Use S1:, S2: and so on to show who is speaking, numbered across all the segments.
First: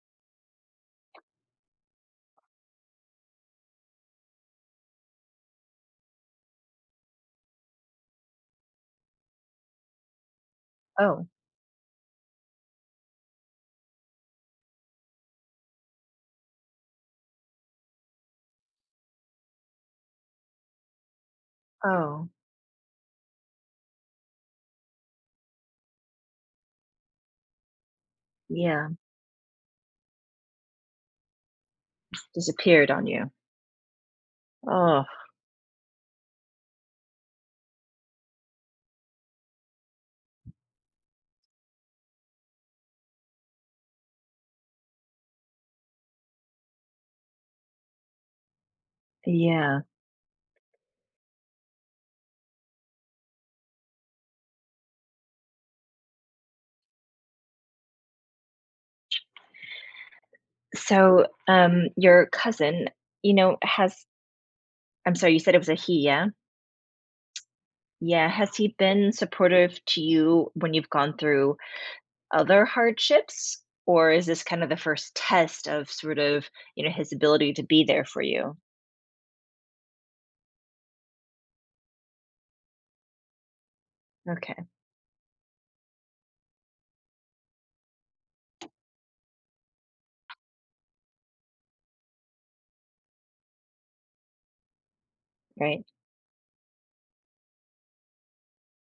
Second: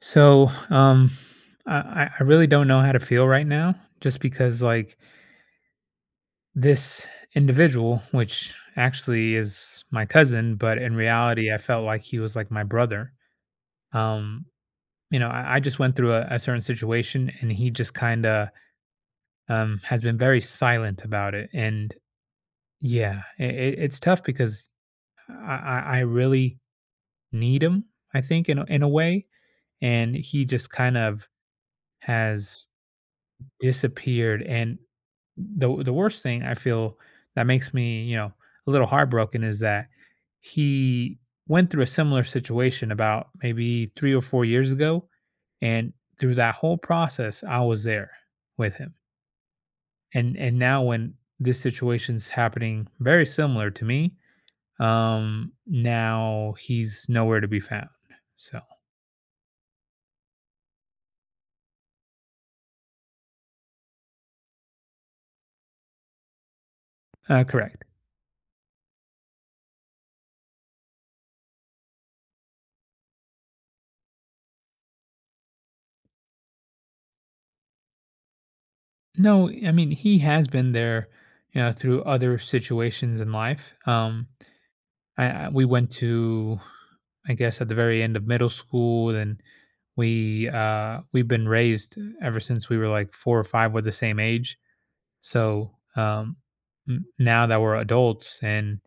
S1: So, um, I really don't know how to feel right now, just because like this individual, which actually is my cousin, but in
S2: Oh,
S1: reality, I felt like he was like my brother. Um, I just went through a certain situation, and he just kind of has been very silent about it. And
S2: oh,
S1: yeah, it's tough because I really need him, I think, in a
S2: yeah,
S1: way, and he just kind of
S2: just
S1: has
S2: disappeared on you.
S1: disappeared. And
S2: Oh,
S1: the worst thing I feel that makes me, you know, a little heartbroken is that he went through a similar situation about maybe 3 or 4 years ago, and through that whole process, I was there with him.
S2: yeah.
S1: And now when this situation's happening very similar to me, now he's nowhere to be found. So,
S2: So, your cousin, has I'm sorry, you said it was a he, yeah?
S1: correct.
S2: Yeah, has he been supportive to you when you've gone through other hardships? Or is this kind of the first test of sort of, his ability to be there for you?
S1: No, I mean, he has been there, you know, through other situations in life. Um,
S2: Okay,
S1: I, I we went to, I guess, at the very end of middle school. Then we we've been raised ever since we were like four or five. We're the same age, so
S2: right,
S1: now that we're adults, and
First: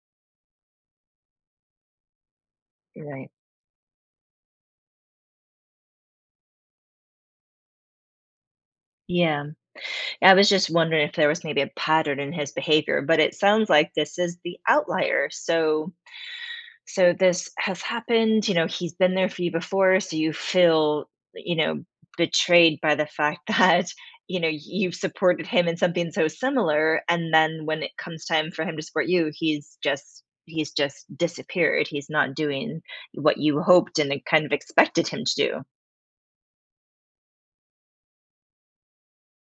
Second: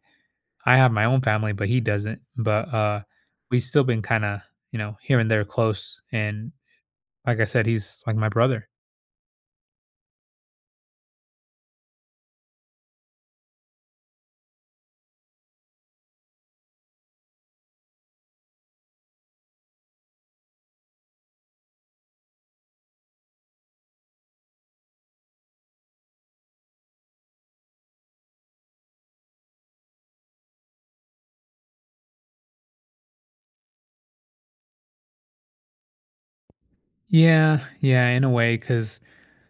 S1: I have my own family, but he doesn't. But
S2: right.
S1: we've still been kind of, you know, here and there close. And like I said, he's like my brother.
S2: Yeah. I was just wondering if there was maybe a pattern in his behavior, but it sounds like this is the outlier. So this has happened, he's been there for you before, so you feel you know betrayed by the fact that you've supported him in something so similar, and then when it comes time for him to support you, he's just disappeared, he's not doing what you hoped and kind of expected him to
S1: Yeah, yeah, in a way, because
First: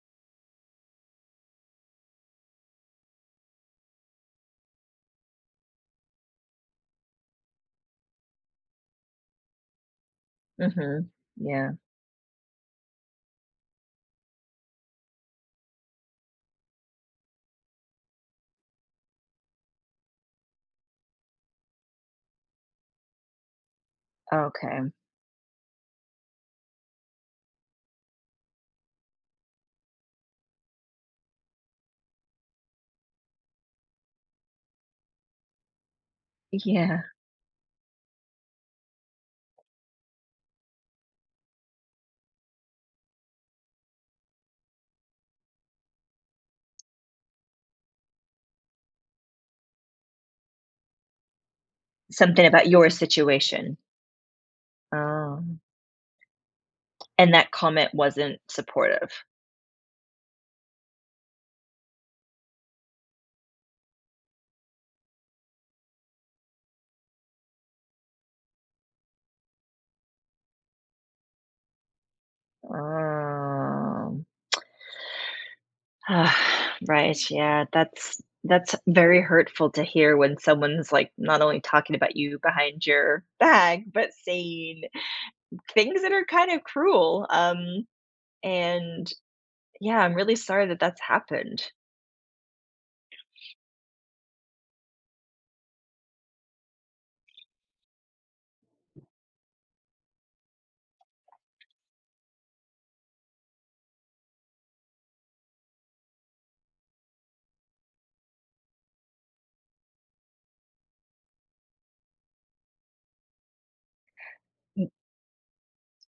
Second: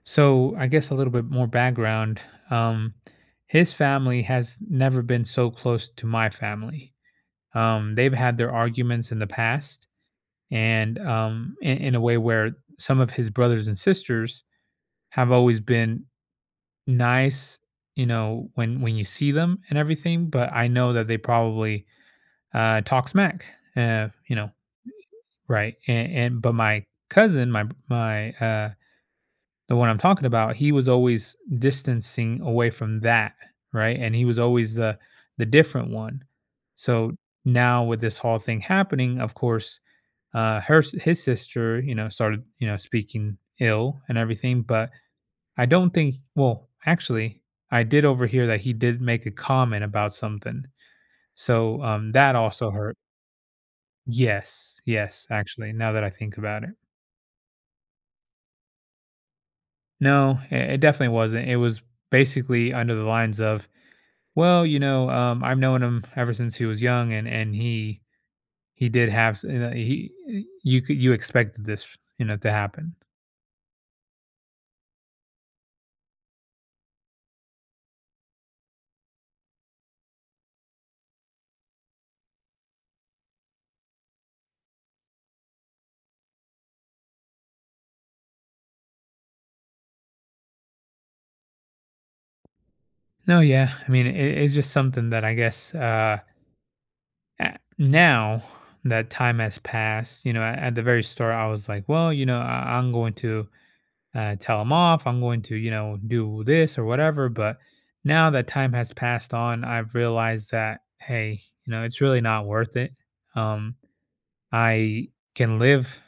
S1: so I guess a little bit more background. Um, his family has never been so close to my family. They've had their arguments in the past,
S2: do.
S1: and
S2: Hmm.
S1: um,
S2: Yeah.
S1: in, in a way where some of his brothers and sisters have always been nice, you know, when you see them and everything. But I know that they probably talk smack, you know,
S2: Okay.
S1: right? And but my cousin, my the one I'm talking about, he was always distancing away from that, right? And he was always the different one.
S2: Yeah.
S1: So now with this whole thing happening, of course, his sister, you know, started you know speaking ill and everything. But I don't think. Well, actually, I did overhear that he did make a comment about something. So that
S2: Something about
S1: also
S2: your
S1: hurt.
S2: situation.
S1: Yes, yes,
S2: Oh,
S1: actually, now that I think about it.
S2: and that comment wasn't supportive.
S1: No, it definitely wasn't. It was basically under the lines of well, you know, I've known him ever since he was young, and he he you could you expected this you know to happen.
S2: Oh. Ah. Right, yeah, that's very hurtful to hear when someone's, like, not only talking about you behind your back, but saying things that are kind of cruel. And, yeah, I'm really sorry that that's happened.
S1: No, yeah, I mean it's just something that I guess now that time has passed, you know, at the very start I was like, well, you know, I'm going to tell him off, I'm going to you know do this or whatever, but now that time has passed on, I've realized that hey, you know, it's really not worth it. Um,
S2: Mm.
S1: I can live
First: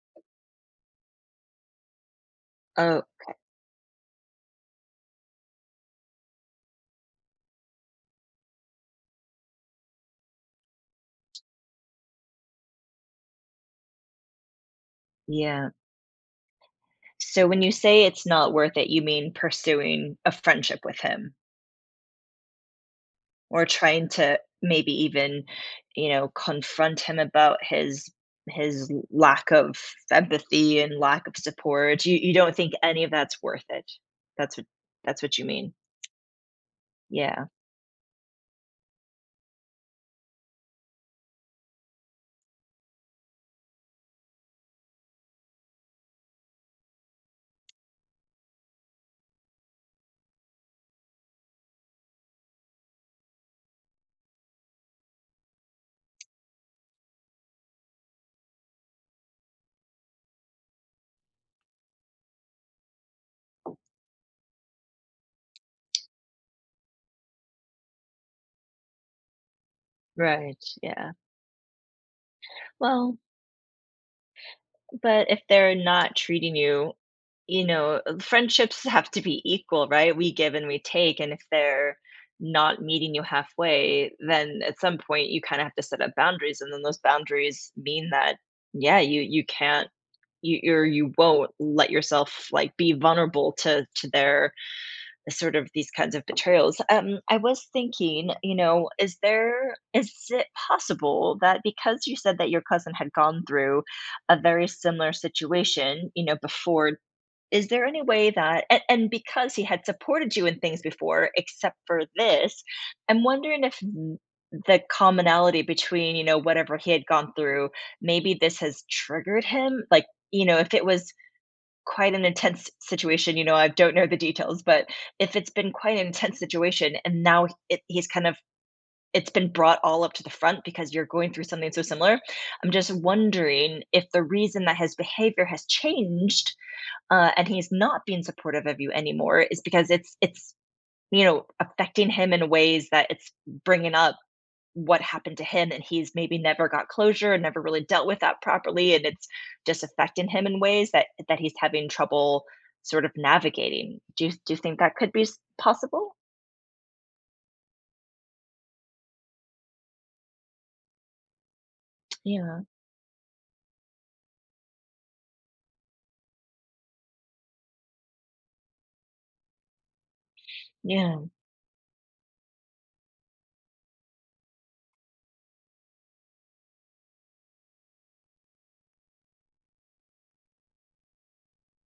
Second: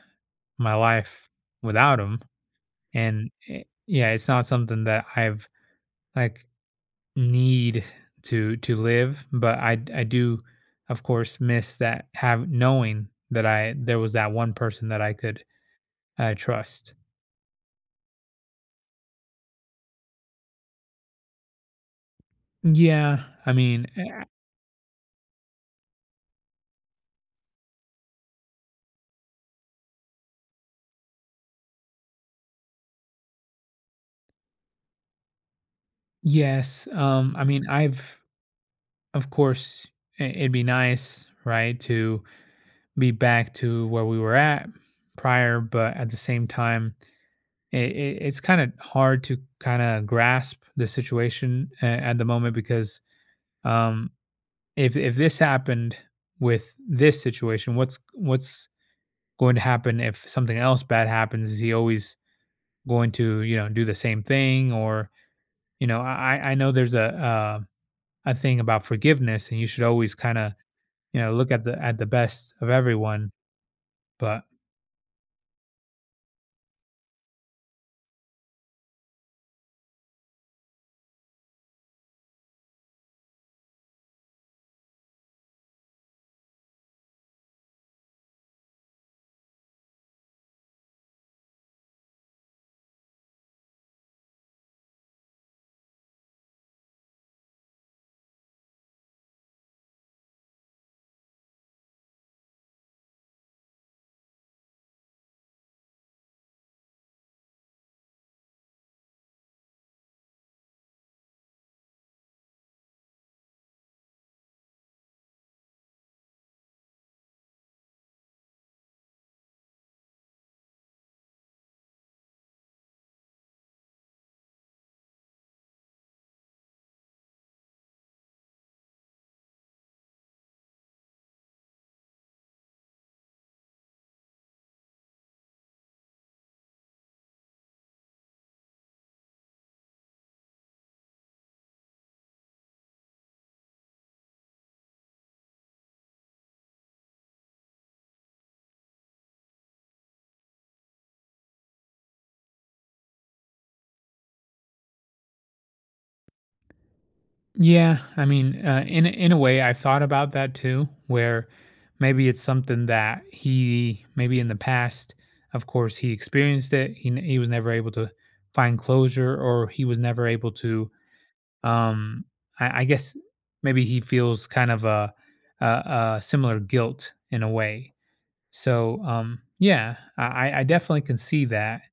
S1: my life without him.
S2: Oh,
S1: And yeah, it's not something that I've like need to live, but I do of course miss that have knowing that I there was that one person that I could
S2: yeah.
S1: trust.
S2: So when you say it's not worth it, you mean pursuing a friendship with him?
S1: Yeah, I
S2: Or
S1: mean,
S2: trying to maybe even confront him about his lack of empathy and lack of support? You don't think any of that's worth it? That's what that's what you mean?
S1: yes. I
S2: Yeah,
S1: mean, I've of course it'd be nice, right, to be back to where we were at prior, but at the same time, it's kind of hard to kind of grasp the situation at the moment because um, if this happened with this situation, what's going to happen if something else bad happens? Is he always going to you know do the same thing or you know I know there's a thing about forgiveness and you should always kind of
S2: right, yeah.
S1: you know look at the best of
S2: Well,
S1: everyone, but
S2: but if they're not treating you, you know friendships have to be equal, right? We give and we take, and if they're not meeting you halfway, then at some point you kind of have to set up boundaries, and then those boundaries mean that, yeah, you can't, you won't let yourself like be vulnerable to their sort of these kinds of betrayals. I was thinking, is it possible that because you said that your cousin had gone through a very similar situation, before, is there any way that and because he had supported you in things before, except for this, I'm wondering if th the commonality between, whatever he had gone through, maybe this has triggered him? Like, you know, if it was quite an intense situation, you know, I don't know the details, but if it's been quite an intense situation, and now it he's kind of it's been brought all up to the front because you're going through something so similar, I'm just wondering if the reason that his behavior has changed, and he's not being supportive of you anymore, is because it's affecting him in ways that it's bringing up what happened to him, and he's maybe never got closure and never really dealt with that properly, and it's just affecting him in ways that he's having trouble sort of navigating. Do you think that could be possible?
S1: yeah, I mean, in a way, I thought about that too, where maybe it's
S2: Yeah.
S1: something that he maybe in the past, of course, he experienced it. He was never able to find closure, or he was never able to.
S2: Yeah.
S1: Um, I guess maybe he feels kind of a a similar guilt in a way. So, yeah, I definitely can see that.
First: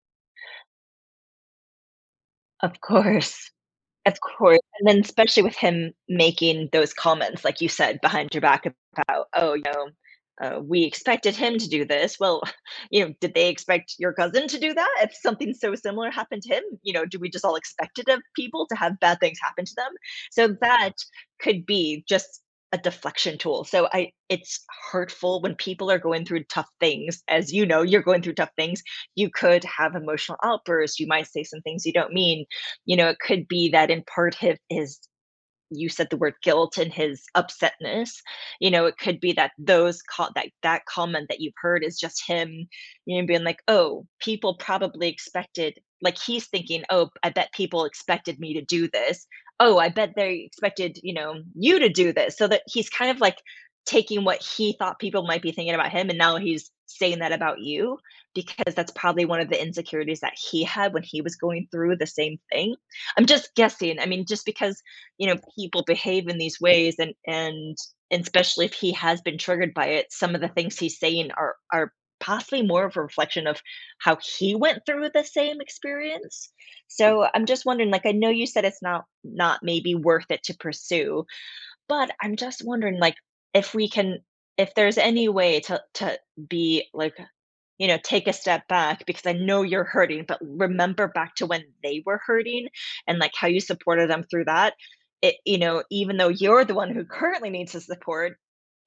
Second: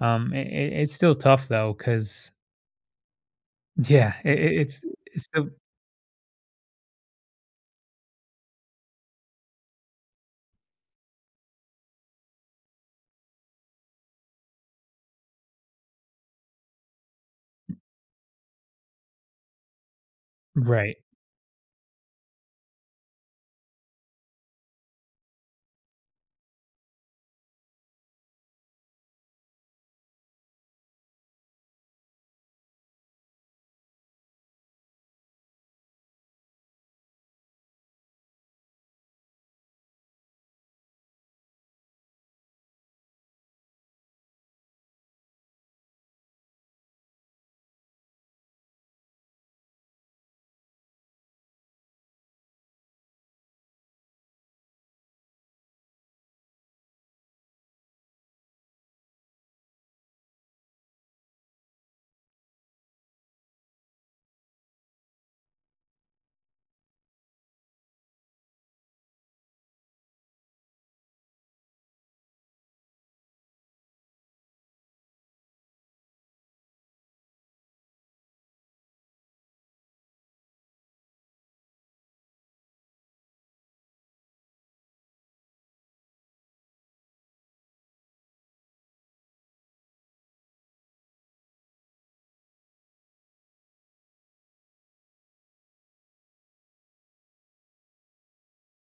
S1: Um, it, it's still tough though, because
S2: Of course.
S1: yeah,
S2: Of
S1: it, it-
S2: course,
S1: it's
S2: and then
S1: it's
S2: especially
S1: still
S2: with him making those comments, like you said, behind your back about, "Oh, you know, we expected him to do this." Well, you know, did they expect your cousin to do that? If something so similar happened to him, you know, do we just all expect it of people to have bad things happen to them? So that
S1: right.
S2: could be just a deflection tool. So I it's hurtful when people are going through tough things. As you know, you're going through tough things. You could have emotional outbursts. You might say some things you don't mean. It could be that in part his you said the word guilt — and his upsetness, it could be that that comment that you've heard is just him, being like, oh, people probably expected, like, he's thinking, oh, I bet people expected me to do this, oh, I bet they expected, you to do this, so that he's kind of like taking what he thought people might be thinking about him, and now he's saying that about you, because that's probably one of the insecurities that he had when he was going through the same thing. I'm just guessing, I mean, just because, you know, people behave in these ways, and especially if he has been triggered by it, some of the things he's saying are possibly more of a reflection of how he went through the same experience. So I'm just wondering, like, I know you said it's not maybe worth it to pursue, but I'm just wondering, like, if we can, if there's any way to be like, you know, take a step back, because I know you're hurting, but remember back to when they were hurting, and like how you supported them through that. It, you know, even though you're the one who currently needs the support,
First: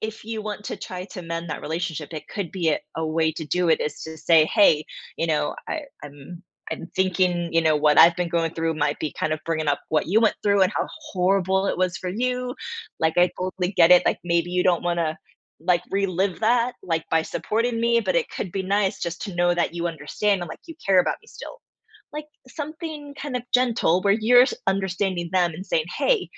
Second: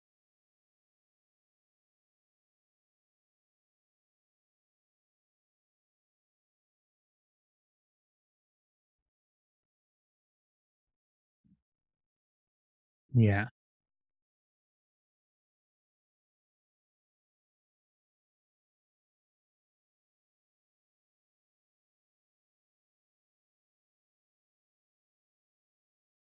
S2: if you want to try to mend that relationship, it could be a way to do it is to say, hey, you know, I'm thinking, you know, what I've been going through might be kind of bringing up what you went through and how horrible it was for you. Like, I
S1: Yeah.
S2: totally get it. Like, maybe you don't want to, like, relive that, like, by supporting me, but it could be nice just to know that you understand and, like, you care about me still, like something kind of gentle where you're understanding them and saying, hey,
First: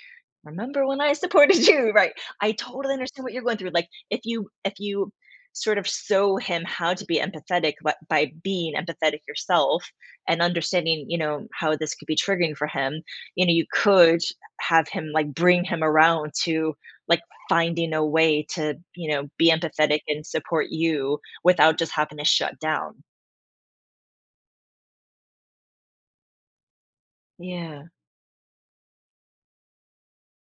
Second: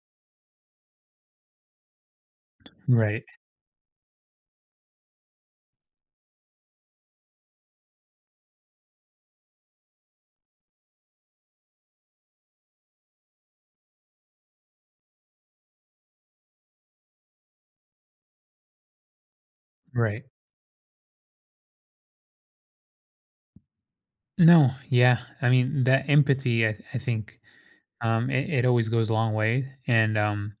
S2: remember when I supported you, right? I totally
S1: Right,
S2: understand what you're going through. Like, if you, if you sort of show him how to be empathetic but by being empathetic yourself and understanding, you know, how this could be triggering for him, you know, you could have him, like, bring him around to, like, finding a way to, you know, be empathetic
S1: right.
S2: and support you without just having to shut down.
S1: No, yeah. I mean, that empathy, I think,
S2: Yeah.
S1: it always goes a long way, and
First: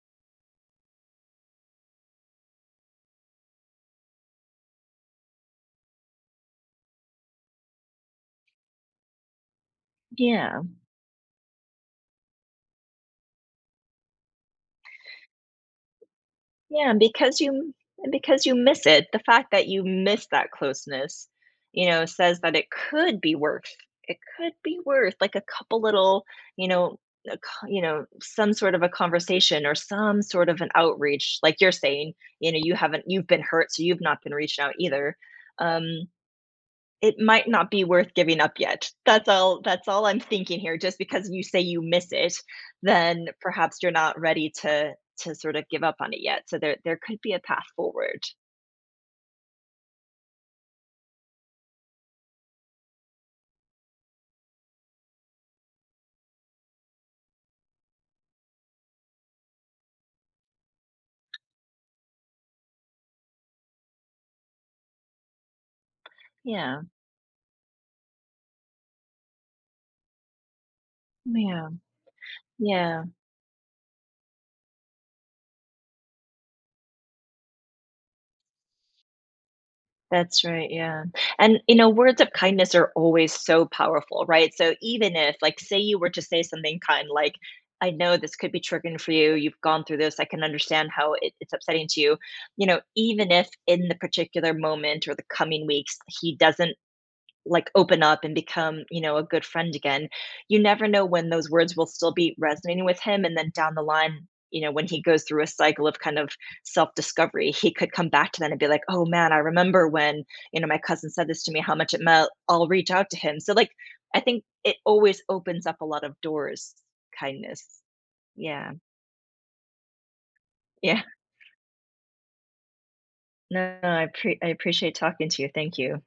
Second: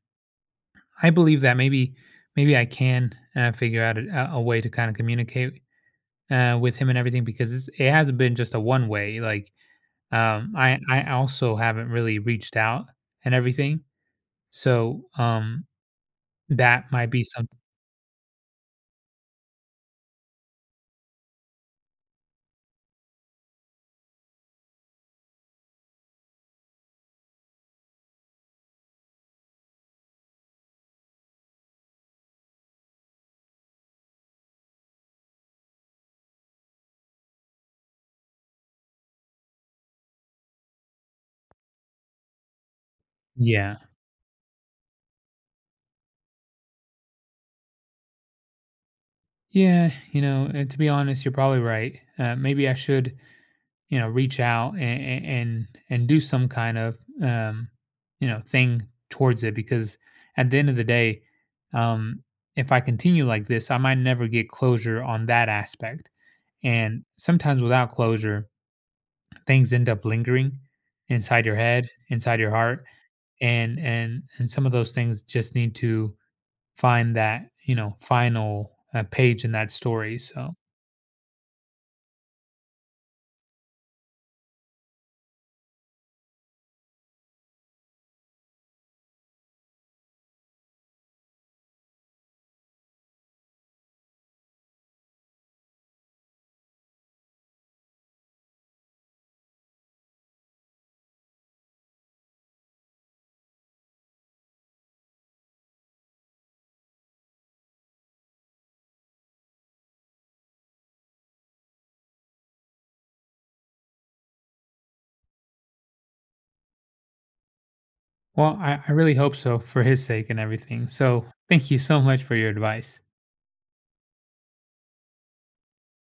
S1: I believe that maybe, maybe I can figure out a way to kind of communicate with him and everything because it's, it hasn't been just a one way. Like, um,
S2: Yeah.
S1: I I also haven't really reached out and everything, so that
S2: Yeah, and
S1: might be
S2: because
S1: something.
S2: you, and because you miss it, the fact that you miss that closeness, you know, says that it could be worth, it could be worth, like, a couple little, you know, a co, you know, some sort of a conversation or some sort of an outreach, like you're saying, you know, you haven't, you've been hurt, so you've not been reached out either. Um it might not be worth giving up yet. That's all I'm thinking here. Just because you say you miss it, then
S1: Yeah,
S2: perhaps you're not ready to sort of give up on it yet. So there could be a path forward.
S1: yeah. You know, to be honest, you're probably right. Maybe I should you know, reach out and and do some kind of um, you know, thing towards it because at the end of the day, um, if I continue like this, I might never get closure on that aspect.
S2: Yeah.
S1: And sometimes without closure, things end up lingering inside your
S2: Yeah.
S1: head, inside your heart,
S2: Yeah.
S1: and and some of those things just need to find that you know final page in that story.
S2: That's
S1: So.
S2: right, yeah. And, you know, words of kindness are always so powerful, right? So even if, like, say you were to say something kind, like, I know this could be triggering for you. You've gone through this. I can understand how it's upsetting to you. You know, even if in the particular moment or the coming weeks, he doesn't, like, open up and become, you know, a good friend again. You never know when those words will still be resonating with him. And then down the line, you know, when he goes through a cycle of kind of self discovery, he could come back to that and be like, oh man, I remember when, you know, my cousin said this to me, how much it meant. I'll reach out to him. So, like, I think it always opens up a lot of doors, kindness.
S1: Well,
S2: Yeah.
S1: I really hope so for his sake and everything.
S2: Yeah.
S1: So thank you so much for your advice.
S2: No, no, I appreciate talking to you. Thank you.